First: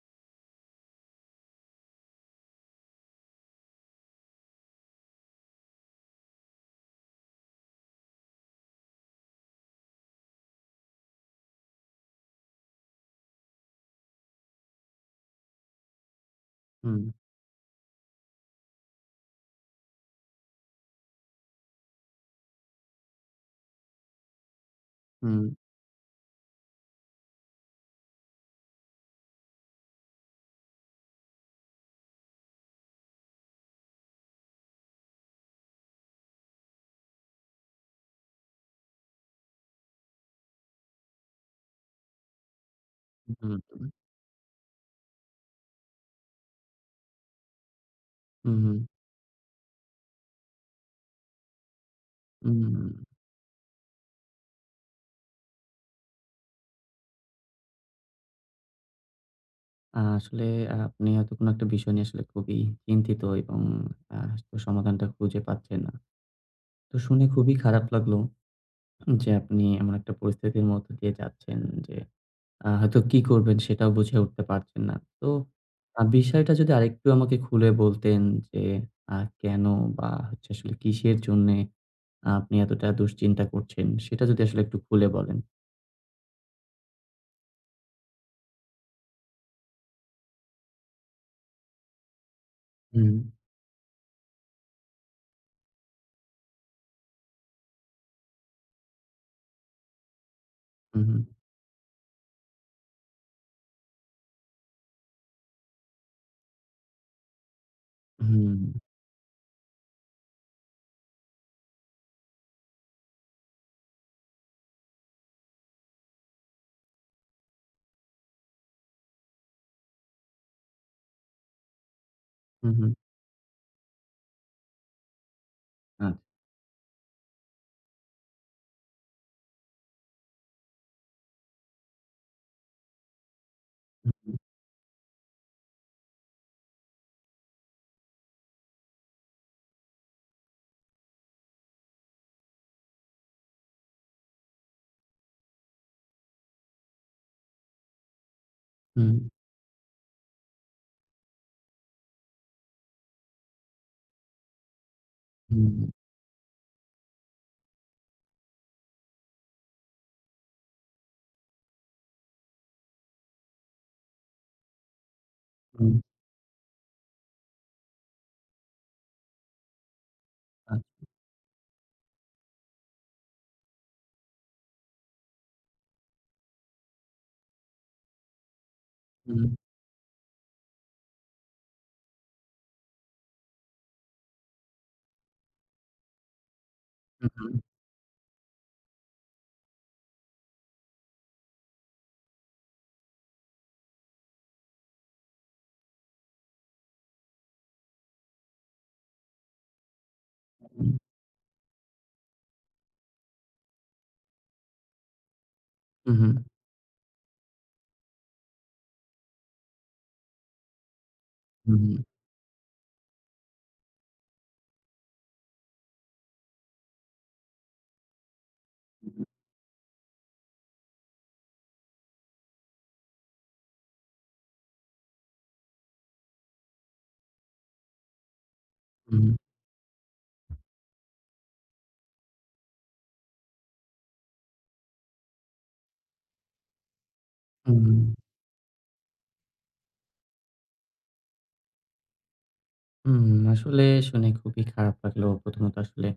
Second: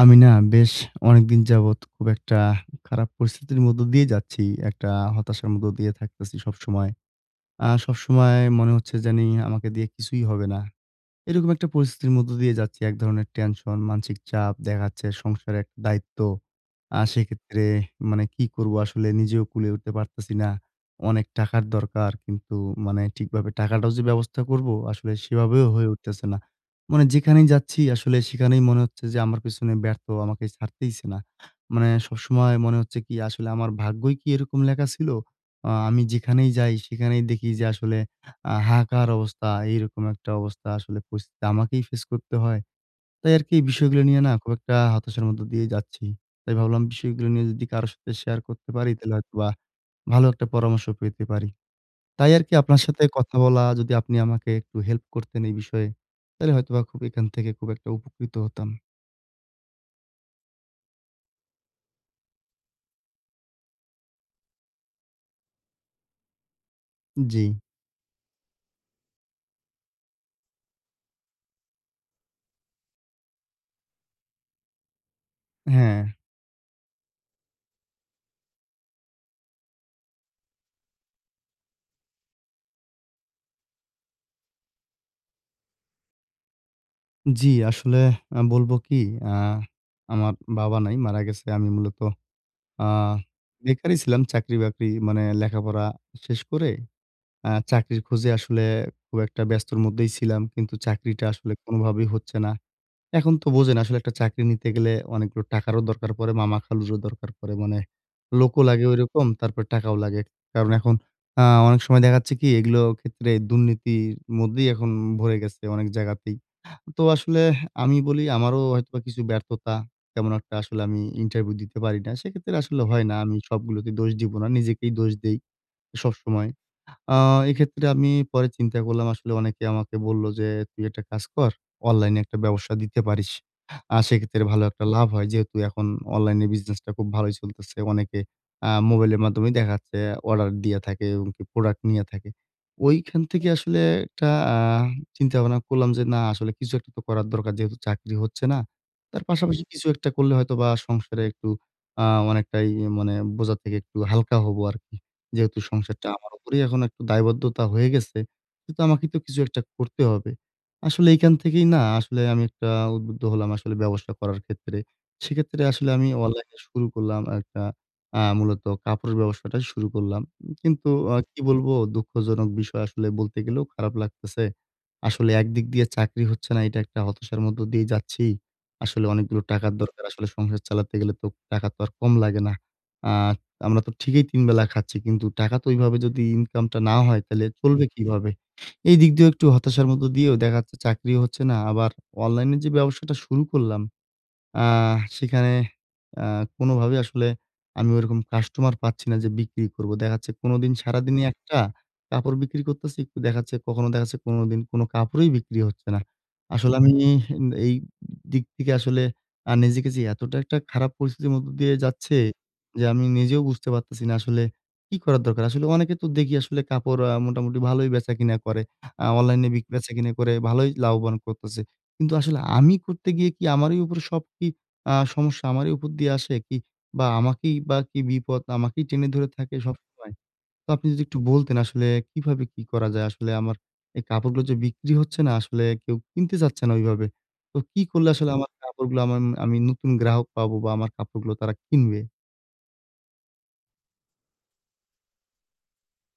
আমি না বেশ অনেকদিন যাবৎ খুব একটা খারাপ পরিস্থিতির মধ্য দিয়ে যাচ্ছি। একটা হতাশার মধ্য দিয়ে থাকতেছি সবসময়। আ সবসময় মনে হচ্ছে জানি আমাকে দিয়ে কিছুই হবে না। এরকম একটা পরিস্থিতির মধ্য দিয়ে যাচ্ছি। এক ধরনের টেনশন, মানসিক চাপ দেখা যাচ্ছে, সংসারের দায়িত্ব। আর হুম। সেক্ষেত্রে মানে কি করবো? আসলে নিজেও কুলে উঠতে পারতেছি না। অনেক টাকার দরকার। কিন্তু মানে ঠিকভাবে টাকাটাও যে ব্যবস্থা করবো আসলে, হুম। সেভাবেও হয়ে উঠতেছে না। মানে যেখানেই যাচ্ছি আসলে সেখানেই মনে হচ্ছে যে আমার পেছনে ব্যর্থ আমাকে ছাড়তেইছে না। মানে সবসময় মনে হচ্ছে কি? আসলে আমার ভাগ্যই কি এরকম লেখা ছিল? আ আমি যেখানেই যাই, সেখানেই দেখি যে আসলে আ হাহাকার অবস্থা। এইরকম একটা অবস্থা আসলে পরিস্থিতি আমাকেই ফেস করতে হয়। হু। তাই আরকি [unintelligible] বিষয়গুলো নিয়ে না খুব একটা হতাশার মধ্যে দিয়ে যাচ্ছি। তাই ভাবলাম বিষয়গুলো নিয়ে যদি কারো সাথে শেয়ার হু, করতে হুম। পারি তাহলে হয়তোবা ভালো একটা পরামর্শ পেতে পারি। তাই আরকি আপনার হুম। সাথে কথা বলা। যদি আপনি আমাকে একটু হেল্প করতেন এই বিষয়ে, তাইলে হয়তোবা খুব এখান থেকে খুব একটা উপকৃত হতাম। আ আসলে আপনি হয়তো কোনো একটা বিষয় নিয়ে আসলে খুবই চিন্তিত এবং আ সমাধানটা খুঁজে পাচ্ছেন না। তো শুনে জি। খুবই খারাপ লাগলো যে আপনি এমন একটা পরিস্থিতির মধ্য দিয়ে যাচ্ছেন যে আ হয়তো কি করবেন? সেটাও বুঝে উঠতে পারছেন না। তো আ হ্যা। বিষয়টা যদি আরেকটু আমাকে খুলে বলতেন যে আ কেন বা, হচ্ছে আসলে কিসের জন্যে আপনি এতটা দুশ্চিন্তা করছেন? সেটা যদি আসলে একটু খুলে বলেন। জি, আসলে আ বলবো কি? আ আমার বাবা নাই, মারা গেছে। আমি মূলত আ হুম। বেকারই ছিলাম চাকরি-বাকরি মানে লেখাপড়া শেষ করে আ চাকরির খোজে আসলে খুব একটা ব্যস্তর মধ্যেই ছিলাম। কিন্তু হুম, হুম। চাকরিটা আসলে কোনভাবেই হচ্ছে না। এখন তো বোঝেন, আসলে একটা চাকরি নিতে গেলে অনেকগুলো টাকারও দরকার পড়ে। মামা, খালুরও দরকার পড়ে। মানে লোকও হুম। লাগে ঐরকম, তারপর টাকাও লাগে। কারণ এখন আ অনেক সময় দেখা যাচ্ছে কি? এগুলোও ক্ষেত্রে দুর্নীতির মধ্যেই এখন ভরে গেছে অনেক জায়গাতেই। তো আসলে এহ আমি বলি আমারও হয়তোবা কিছু ব্যর্থতা। তেমন একটা আসলে আমি ইন্টারভিউ দিতে পারি না। সেক্ষেত্রে হুম, আসলে হুম। হয় না। আমি সবগুলোতে দোষ দিব না, নিজেকেই দোষ দেই আ সবসময়। আ এক্ষেত্রে আমি পরে চিন্তা করলাম আসলে অনেকে আমাকে বললো যে, "তুই একটা কাজ কর। অনলাইনে একটা ব্যবসা দিতে পারিস। আ হু, হু। সেক্ষেত্রে ভালো একটা লাভ হয়।" যেহেতু এখন অনলাইনে বিজনেসটা খুব ভালোই চলতেছে। অনেকে আ মোবাইলের মাধ্যমে দেখা যাচ্ছে, অর্ডার দিয়া থাকে এবং কি প্রোডাক্ট নিয়া থাকে। ঐখান থেকে আসলে একটা আ চিন্তা ভাবনা করলাম যে না আসলে কিছু একটা তো করার দরকার। যেহেতু চাকরি হচ্ছে না। হুম। তার পাশাপাশি কিছু একটা করলে হয়তোবা সংসারে একটু আ অনেকটাই মানে এ বোঝার থেকে একটু হালকা হবো আরকি। যেহেতু হুম, হু। সংসারটা আমার উপরেই, এখন একটু দায়বদ্ধতা হয়ে গেছে। কিন্তু আমাকে তো কিছু একটা করতে হবে। আসলে এখান থেকেই না আসলে আমি একটা উদ্বুদ্ধ হলাম আসলে ব্যবসা করার ক্ষেত্রে। সেক্ষেত্রে আসলে হুম। আমি অনলাইনে শুরু করলাম একটা আ মূলত কাপড়ের ব্যবসাটা শুরু করলাম। কিন্তু আচ্ছা। আ কি বলবো দুঃখজনক বিষয়? আসলে বলতে গেলেও খারাপ লাগতেছে। আসলে একদিক দিয়ে চাকরি হচ্ছে না, এটা একটা হতাশার মধ্য দিয়েই যাচ্ছি। আসলে অনেকগুলো হুম। টাকার দরকার। আসলে সংসার চালাতে গেলে তো টাকা তো আর কম লাগে না? আ আমরা তো ঠিকই ৩ বেলা খাচ্ছি। কিন্তু টাকা তো ঐভাবে যদি ইনকামটা না হয় উ তাইলে হু। চলবে কিভাবে? এইদিক দিয়েও একটু হতাশার মধ্য দিয়েও দেখা যাচ্ছে চাকরিও হচ্ছে না। আবার অনলাইনে যে ব্যবসাটা শুরু করলাম আহ সেখানে আ কোনভাবেই আসলে আমি ওরকম কাস্টমার পাচ্ছি না যে বিক্রি করবো। দেখা যাচ্ছে উ কোনদিন হু। সারাদিনই একটা কাপড় বিক্রি করতেছি। একটু দেখা যাচ্ছে কখনো দেখা যাচ্ছে ১৫ দিন কোন কাপড়ই বিক্রি হচ্ছে না। হু, হু। আসলে আমি ন এই দিক থিকে আসলে আ নিজেকে যে এতটা একটা খারাপ পরিস্থিতির মধ্য হু, দিয়ে হুম। যাচ্ছে যে, আমি নিজেও বুঝতে পারতেছি না আসলে কি করার দরকার। আসলে অনেকের তো দেখি আসলে কাপড় আ মোটামুটি ভালোই বেচা কিনা করে, আ হু, হু। অনলাইনে বিক বেচা-কিনা করে ভালোই লাভবান করতেছে। কিন্তু আসলে আমি করতে গিয়ে কি আমারই উপর সব কি আ সমস্যা আমারই উপর দিয়ে আসে কি? বা, আমাকেই বা কি বিপদ আমাকেই টেনে হু, ধরে হুম। থাকে সবসময়? তো আপনি যদি একটু বলতেন আসলে কীভাবে কি করা যায়? আসলে আমার এই কাপড়গুলো যে বিক্রি হচ্ছে না, আসলে কেউ কিনতে চাচ্ছে না ওইভাবে। তো উম কী করলে হু। আসলে আমার কাপড়গুলা আমাম আমি নতুন গ্রাহক পাবো? বা, আমার কাপড়গুলো তারা কিনবে? হুম, আসলে শুনে খুবই খারাপ লাগলো, প্রথমত আসলে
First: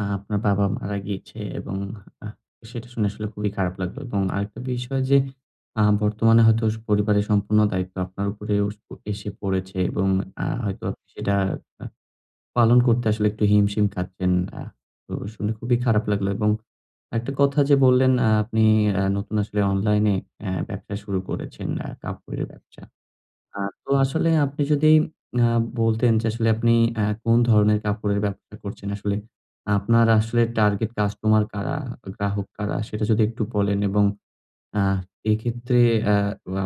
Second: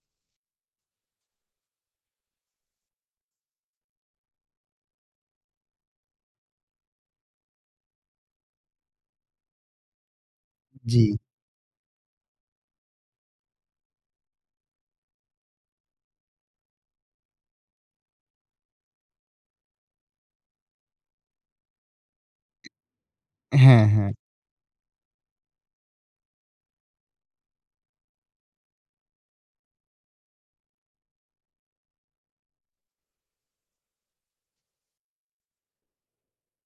আ আপনার বাবা মারা গিয়েছে এবং আ সেটা শুনে আসলে খুবই খারাপ লাগলো এবং আরেকটা বিষয় যে আ বর্তমানে হয়তো স পরিবারের সম্পূর্ণ দায়িত্ব আপনার উপরেও এসে পড়েছে এবং আ হয়তো জি। সেটা আ পালন করতে আসলে একটু হিমশিম খাচ্ছেন। আ তো শুনে খুবই খারাপ লাগলো এবং একটা কথা যে বললেন আ আপনি আ নতুন আসলে অনলাইনে অ্যা ব্যবসা শুরু করেছেন, আ কাপড়ের ব্যবসা। আ হ্যাঁ, তো হ্যাঁ। আসলে আপনি যদি আ বলতেন যে আসলে আপনি আ কোন ধরনের কাপড়ের ব্যবসা করছেন? আসলে আপনার আসলে টার্গেট কাস্টমার কারা? গ্রাহক কারা? সেটা যদি একটু বলেন এবং আ এক্ষেত্রে আ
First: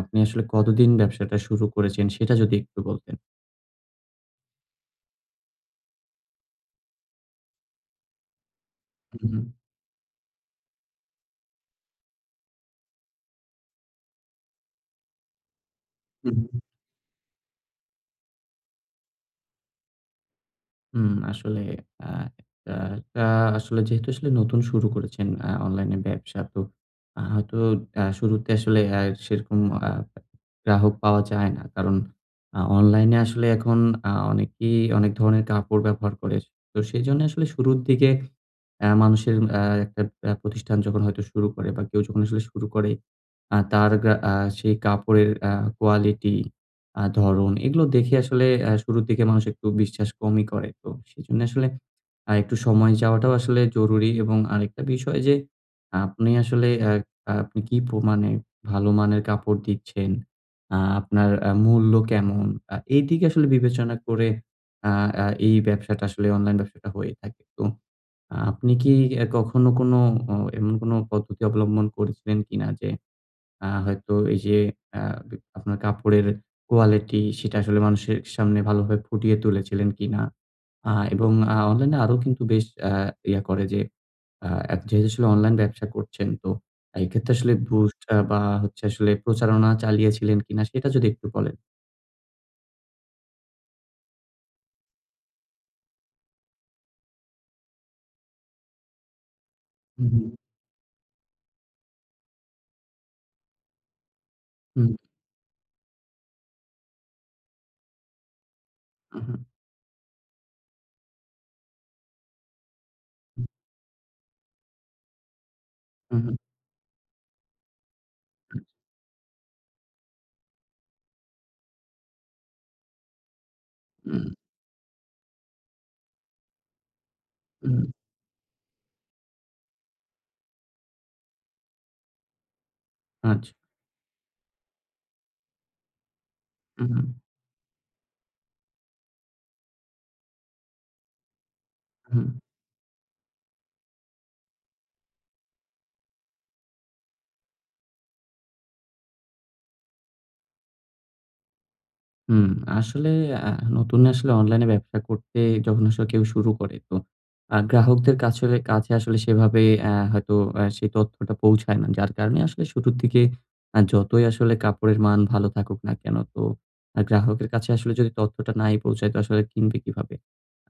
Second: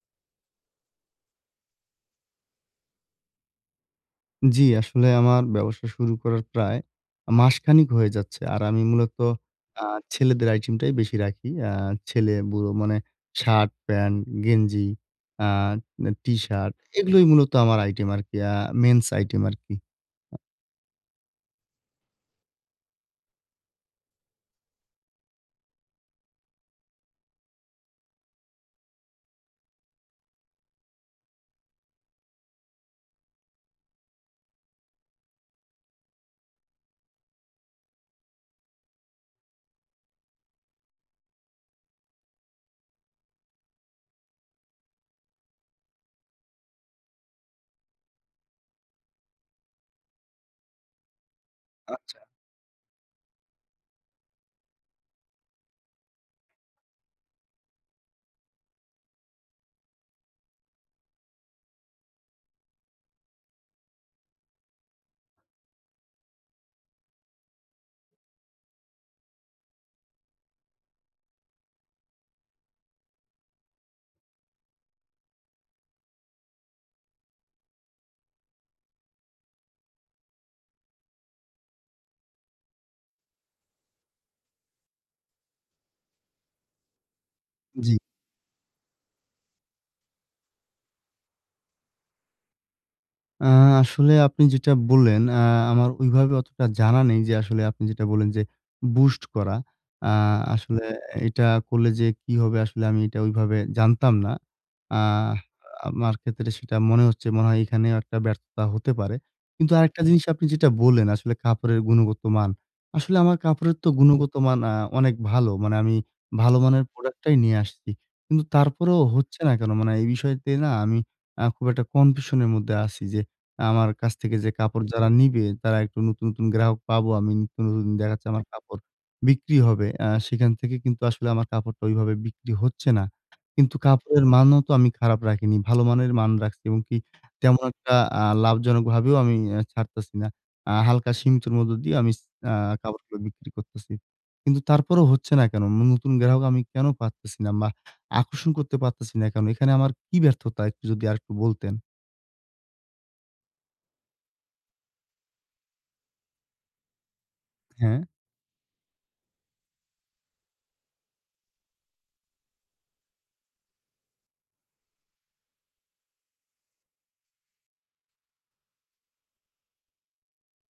আপনি আসলে কতদিন ব্যবসাটা শুরু করেছেন? সেটা যদি একটু বলতেন। জি, আসলে আমার ব্যবসা শুরু করার প্রায় আ মাসখানেক হয়ে যাচ্ছে। আর আমি মূলত উ হুম। আ ছেলেদের আইটেমটাই বেশি রাখি। আ ছেলে, বুড়ো মানে শার্ট, প্যান্ট, গেঞ্জি, আ হু, হুম। টিশার্ট এগুলোই মূলত আমার আইটেম আরকি। আ men's item আরকি। হুম আসলে আ আ টা আসলে যেহেতু আসলে নতুন শুরু করেছেন আ অনলাইন ব্যবসা তো আ হয়তো আ শুরুতে আসলে এ সেরকম আ গ্রাহক পাওয়া যায় না। কারণ আ অনলাইনে আসলে এখন আ অনেকেই অনেক ধরনের কাপড় ব্যবহার করে। তো সেইজন্যে আসলে শুরুর দিকে আ মানুষের আ একটা আ প্রতিষ্ঠান যখন হয়তো শুরু করে বা কেউ যখন আসলে শুরু করে আ তার গা আ সেই কাপড়ের আ quality, আ ধরন এগুলো দেখে আসলে আ শুরুর দিকে মানুষ একটু বিশ্বাস কমই করে। তো সেজন্যে আসলে আচ্ছা। আ একটু সময় যাওয়াটাও আসলে জরুরী এবং আরেকটা বিষয় যে আপনি আসলে আ আ আপনি কি প্রমাণে ভালো মানের কাপড় দিচ্ছেন, আ আপনার আ মূল্য কেমন? আ এদিকে আসলে বিবেচনা করে আ আ এই ব্যাবসাটা আসলে অনলাইন ব্যাবসাটা হয়ে থাকে। তো আপনি কি অ্যা কখনো কোন অ এমন কোনো পদ্ধতি অবলম্বন করেছেন কি না যে, আ হয়তো এই যে আ বি আপনার কাপড়ের কোয়ালিটি সেটা আসলে মানুষের সামনে ভালোভাবে ফুটিয়ে তুলেছিলেন কিনা? আ এবং অ্যা অনলাইনে আরো কিন্তু বেশ আ ইয়ে করে যে আ এত যেহেতু আসলে অনলাইন ব্যবসা করছেন তো এক্ষেত্রে আসলে জ্বী। boost আ বা হচ্ছে আসলে প্রচারণা চালিয়েছিলেন কিনা? সেটা যদি একটু বলেন। আ আসলে আপনি যেটা বললেন আ আমার ওইভাবে অতটা জানা নেই যে আসলে আপনি যেটা বললেন যে boost করা। হুম, আ হুম। আসলে এটা করলে যে কি হবে আসলে আমি এটা ওইভাবে জানতাম না। হুম। আহ আমার ক্ষেত্রে সেটা মনে হচ্ছে মনে হয় এখানেও একটা ব্যর্থতা হতে পারে। উহুম। কিন্তু আরেকটা জিনিস আপনি যেটা বললেন, আসলে কাপড়ের গুণগত মান। আসলে আমার হুম। কাপড়ের তো গুণগত মান আ অনেক ভালো। মানে আমি উহুম। ভালো মানের product টাই নিয়ে আসছি। কিন্তু আচ্ছা। তারপরেও হচ্ছে না কেন? মানে এই বিষয়তে না আমি আ খুব একটা কনফিউশন এর মধ্যে আছি যে আমার কাছ হুম। থেকে যে কাপড় যারা নিবে তারা একটু নতুন, নতুন গ্রাহক পাবো আমি নতুন, হুম। নতুন দেখা যাচ্ছে কাপড় বিক্রি হবে। আ সেখান থেকে কিন্তু আসলে আমার কাপড়টা ঐভাবে বিক্রি হচ্ছে না। আচ্ছা। কিন্তু কাপড়ের মানও তো আমি খারাপ রাখিনি। ভালো মানের মান রাখছি এবং কি উহুম। তেমন একটা আ লাভজনক ভাবেও আমি ছাড়তেছি না। আ হালকা সীমিতর মধ্যে দিয়ে আমি হুম। আ কাপড়গুলো বিক্রি করতেছি। কিন্তু তারপরেও হচ্ছে না কেন? নতুন গ্রাহক আমি কেন পারতেছি না বা আকর্ষণ করতে পারতেছি না কেন? এখানে আমার কী ব্যর্থতা একটু যদি আরেকটু বলতেন? হুম, আসলে আ নতুন আসলে অনলাইন ব্যবসা করতে যখন আসলে কেউ শুরু করে। তো আ হ্যাঁ। গ্রাহকদের কাছোলে কাছে আসলে সেভাবে আ হয়তো আ সেই তথ্যটা পৌঁছায় না। যার কারণে আসলে শুরুর দিকে আ যতই আসলে কাপড়ের মান ভালো থাকুক না কেন, তো আ গ্রাহকের কাছে আসলে যদি তথ্যটা নাই পৌঁছায় তো আসলে কিনবে কিভাবে?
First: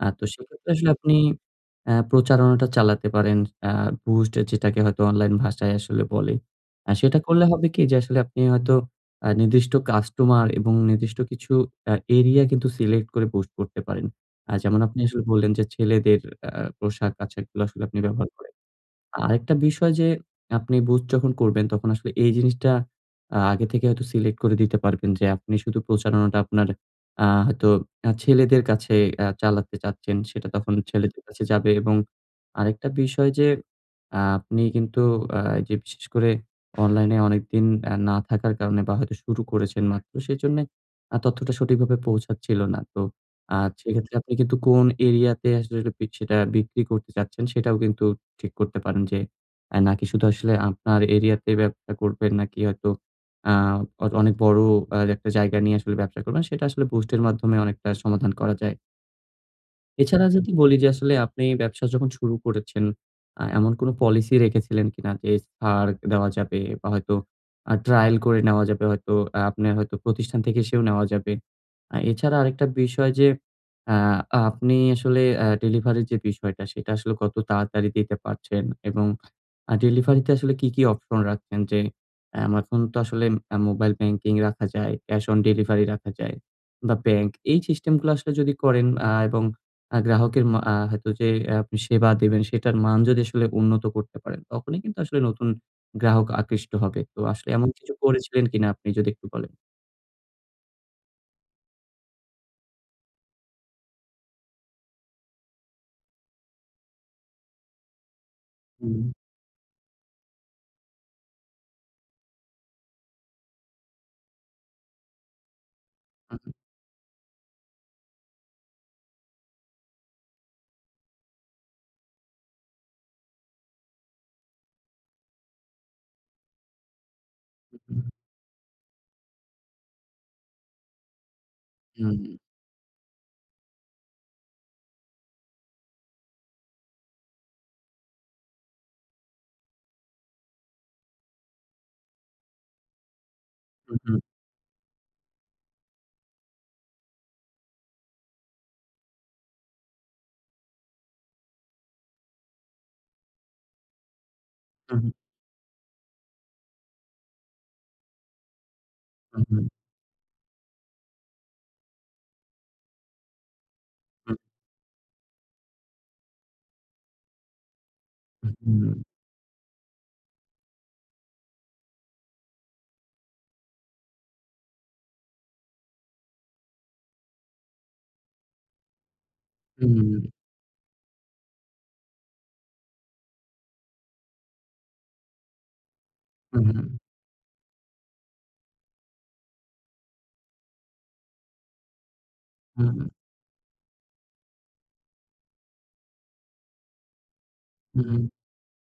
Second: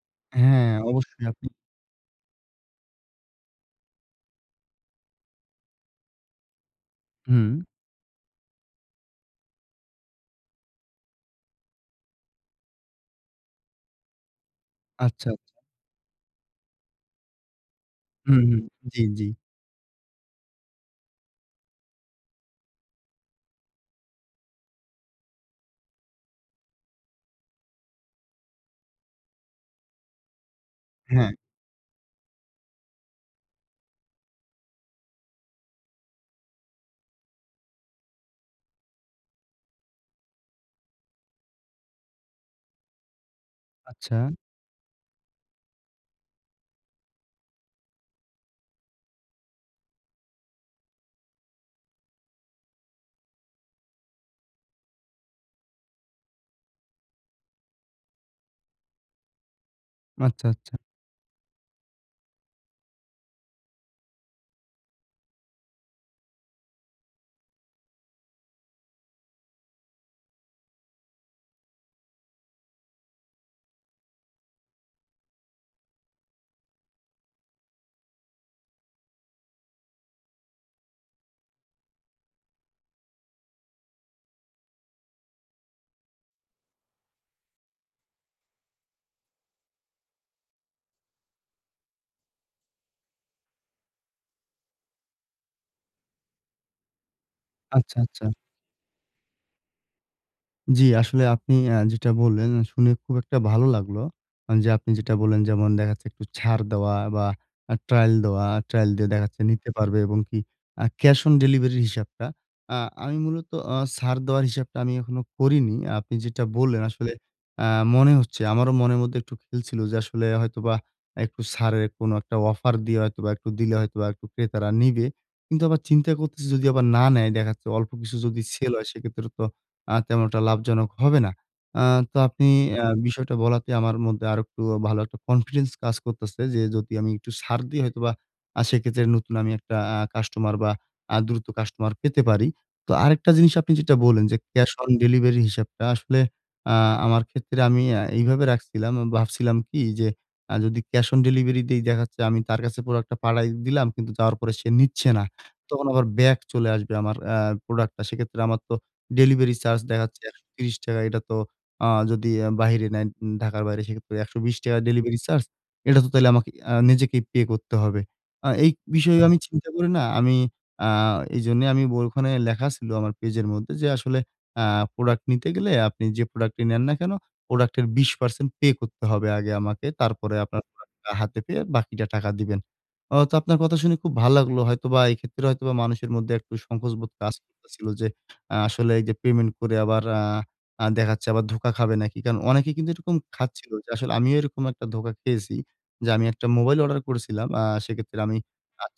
আ তো সেক্ষেত্রে হ্যাঁ, আসলে আপনি অবশ্যই আপনি আ প্রচারণাটা চালাতে পারেন। আ boost যেটাকে হয়তো অনলাইন ভাষায় আসলে বলে। আ সেটা করলে হুম। হবে কি যে আসলে আপনি হয়তো আ নির্দিষ্ট কাস্টমার এবং নির্দিষ্ট কিছু আ এরিয়া কিন্তু সিলেক্ট করে boost করতে পারেন। আ যেমন আপনি আচ্ছা, আসলে আচ্ছা। বললেন যে ছেলেদের আ পোশাক আশাকগুলো আসলে আপনি ব্যবহার হুম, করেন। হুম। জী, জী। আরেকটা বিষয় যে আপনি বুস্ট যখন করবেন তখন আসলে এই জিনিসটা আগে থেকে হয়তো সিলেক্ট করে দিতে পারবেন যে আপনি শুধু প্রচারণাটা আপনার আ হয়তো আ ছেলেদের কাছে আ চালাতে চাচ্ছেন, সেটা তখন ছেলেদের হ্যাঁ। কাছে যাবে এবং আরেকটা বিষয় যে আপনি কিন্তু আ যে বিশেষ করে অনলাইনে অনেকদিন এ না থাকার কারণে বা হয়তো শুরু করেছেন মাত্র, সেজন্যে আ তথ্যটা সঠিকভাবে পৌঁছাচ্ছিল না। তো আ সেক্ষেত্রে আচ্ছা। আপনি কিন্তু কোন এরিয়াতে আসলে সেটা, সেটা বিক্রি করতে চাচ্ছেন সেটাও কিন্তু ঠিক করতে পারেন যে, আ নাকি শুধু আসলে আপনার এরিয়া তে ব্যবসা করবেন নাকি হয়তো আ অন অনেক বড় একটা জায়গা নিয়ে আসলে ব্যবসা করবেন, সেটা আসলে বুস্ট এর মাধ্যমে অনেকটা সমাধান করা যায়। এছাড়া আচ্ছা, যদি আচ্ছা। বলি যে আসলে আপনি ব্যবসা যখন শুরু করেছেন, আ এমন কোন পলিসি রেখেছিলেন কিনা যে ছাড় দেওয়া যাবে বা, হয়তো আ trial করে নেওয়া যাবে, হয়তো আ আপনার হয়তো প্রতিষ্ঠান থেকে এসেও নেওয়া যাবে। আ এছাড়া আরেকটা বিষয় যে আ আপনি আসলে আ ডেলিভারির যে বিষয়টা, সেটা আসলে কত তাড়াতাড়ি দিতে পারছেন এবং আ ডেলিভারিতে আসলে কি, কি অপশন রাখছেন? যে, এম এখন তো আসলে মোবাইল ব্যাংকিং রাখা যায়, ক্যাশ অন ডেলিভারি রাখা যায় বা, ব্যাংক এই সিস্টেমগুলো আসলে যদি করেন আ এবং আ গ্রাহকের মা আ হয়তো যে আপনি সেবা দিবেন, সেটার মান যদি আসলে উন্নত করতে পারেন, তখনই কিন্তু আসলে নতুন গ্রাহক আকৃষ্ট হবে। তো আসলে এমন কিছু আচ্ছা, আচ্ছা। করেছিলেন কিনা? আপনি যদি একটু বলেন। জি, আসলে আপনি আ যেটা বললেন আ শুনে খুব একটা ভালো লাগলো। যে আপনি যেটা বললেন যেমন দেখা যাচ্ছে একটু ছাড় দেওয়া বা, আ trial দেওয়া trial দিয়ে হুম। দেখাচ্ছে নিতে পারবে এবং কি ক্যাশ অন ডেলিভারি হিসাবটা। আ আমি মূলত আ ছাড় দেওয়ার হিসাবটা আমি এখনো করিনি। আপনি হুম, যেটা হুম। বললেন আসলে আ মনে হচ্ছে আমারও মনের মধ্যে একটু খেলছিল যে আসলে হয়তোবা একটু ছাড়ের কোন একটা অফার দিয়ে হয়তোবা একটু দিলে হয়তোবা একটু ক্রেতারা নিবে। কিন্তু আবার চিন্তা করতেছি যদি আবার না নেয় দেখা যাচ্ছে হুম, অল্প হুম। কিছু যদি সেল হয়, সেক্ষেত্রে তো আ তেমন একটা লাভজনক হবে না। আ হুম। তো আপনি আ বিষয়টা বলাতে আমার মধ্যে আরেকটু ভালো একটা কনফিডেন্স কাজ করতেছে যে যদি আমি একটু ছাড় দিই হয়তোবা আ সেইক্ষেত্রে নতুন আমি একটা আ কাস্টমার বা, আ দ্রুত কাস্টমার পেতে পারি। তো আরেকটা জিনিস আপনি যেটা হুম, হুম। বললেন যে ক্যাশ অন ডেলিভারি হিসাবটা আসলে আ আমার ক্ষেত্রে আমি আ এইভাবে রাখছিলাম। ভাবছিলাম কি? যে আ যদি ক্যাশ অন ডেলিভারি দেই, দেখা যাচ্ছে আমি তার কাছে পুরো একটা পাঠায় দিলাম, কিন্তু যাওয়ার পরে সে নিচ্ছে হুম। না। তখন আবার ব্যাক চলে আসবে আমার আ প্রোডাক্টটা। সেক্ষেত্রে আমার তো হুম, ডেলিভারি হুম। চার্জ দেখাচ্ছে ৳১৩০ এটা তো আ যদি বাহিরে নেয়, ঢাকার বাইরে সেক্ষেত্রে একশো হুম। বিশ টাকা ডেলিভারি চার্জ। এটা তো তাহলে আমাকে আ নিজেকেই পে করতে হবে। আ হু, এই হুম। বিষয়ে আমি চিন্তা করি না, আমি আ এইজন্য আমি ওইখানে ব লেখা ছিল, "আমার পেজের মধ্যে যে আসলে আ প্রোডাক্ট নিতে গেলে আপনি যে প্রোডাক্টটি নেন না কেন, প্রোডাক্টের ২০% পে করতে হবে আগে আমাকে। হুম, হুম, হুম। তারপরে আপনার প্রোডাক্টটা হাতে পেয়ে বাকিটা টাকা দিবেন।" অ তো আপনার কথা খুব ভালো লাগলো হয়তোবা এক্ষেত্রে হয়তোবা মানুষের মধ্যে একটু হুম, হুম। সংকোচ বোধ কাজ করতেছিল যে আ আসলে এইযে, "পেমেন্ট করে আবার আ দেখা যাচ্ছে আবার ধোকা খাবে নাকি।" কারণ অনেকে কিন্তু হুম। এরকম খাচ্ছিল যে আসলে আমিও এরকম একটা ধোকা খেয়েছি যে আমি একটা মোবাইল অর্ডার করেছিলাম, আ সেইক্ষেত্রে হুম। আমি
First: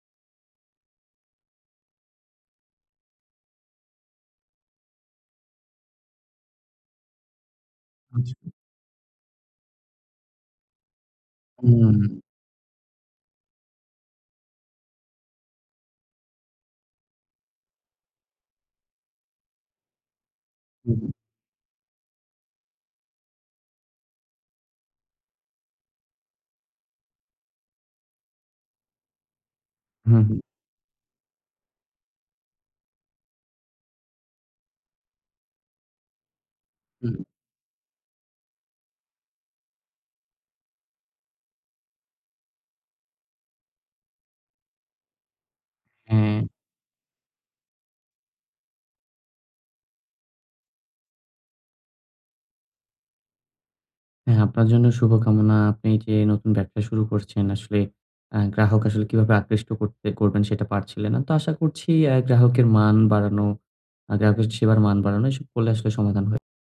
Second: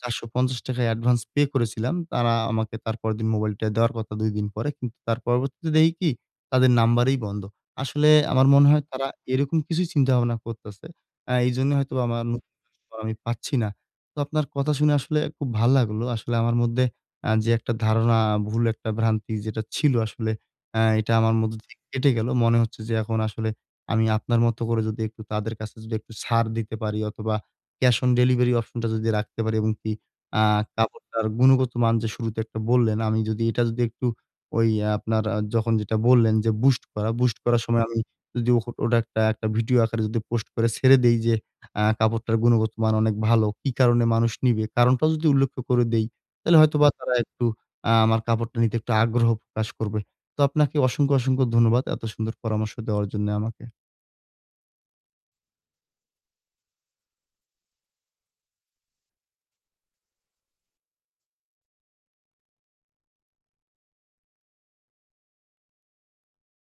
৳৪৫০ য় অ্যাডভান্স পে করেছিলাম। তারা আমাকে তার পরেরদিন মোবাইলটা দেওয়ার কথা। ২ দিন পরে। কিন্তু তার পরবর্তীতে দেখি কি? তাদের নাম্বারেই বন্ধ। আসলে আচ্ছা। আমার মনে হয় তারা এরকম কিছুই চিন্তাভাবনা করতেছে। আ এইজন্য হয়তোবা হুম। আমার [unintelligible] আমি পাচ্ছি না। তো আপনার কথা শুনে আসলে খুব ভাল লাগলো। আসলে আমার মধ্যে আ যে একটা ধারণা, ভুল একটা ভ্রান্তি যেটা ছিল আসলে আ হুম। এটা আমার মধ্যে থেকে কেটে গেল। মনে হচ্ছে যে এখন আসলে আমি আপনার মতো করে যদি একটু তাদের কাছে যদি একটু ছাড় দিতে পারি অথবা, ক্যাশ অন ডেলিভারি অপশনটা যদি রাখতে পারি এবং কি হুম, হুম। আ কাপড়টার গুণগত মান যে শুরুতে একটা বললেন আমি যদি এটা যদি একটু ওই আপনার আ যখন যেটা বললেন যে boost করা, হুম। boost করার সময় আমি যদি অ ওটা একটা ভিডিও আকারে যদি পোস্ট করে ছেড়ে দেই যে আ কাপড়টার গুণগত মান অনেক ভালো। কি কারণে মানুষ নিবে, কারণটাও যদি উল্লেখ্য করে দেই, হ্যাঁ। তাহলে হয়তোবা তারা একটু আ আমার কাপড়টা নিতে একটু আগ্রহ প্রকাশ করবে। তো আপনাকে অসংখ্য, অসংখ্য ধন্যবাদ এত সুন্দর পরামর্শ দেওয়ার জন্য আমাকে। হ্যাঁ, আপনার জন্য শুভকামনা। আপনি যে নতুন ব্যবসা শুরু করছেন আসলে আ গ্রাহক আসলে কিভাবে আকৃষ্ট করতে করবেন সেটা পারছিলেন না। তো আশা করছি আ গ্রাহকের মান বাড়ানো, আ গ্রাহকের সেবার মান বাড়ানো, এসব করলে আসলে সমাধান হয়।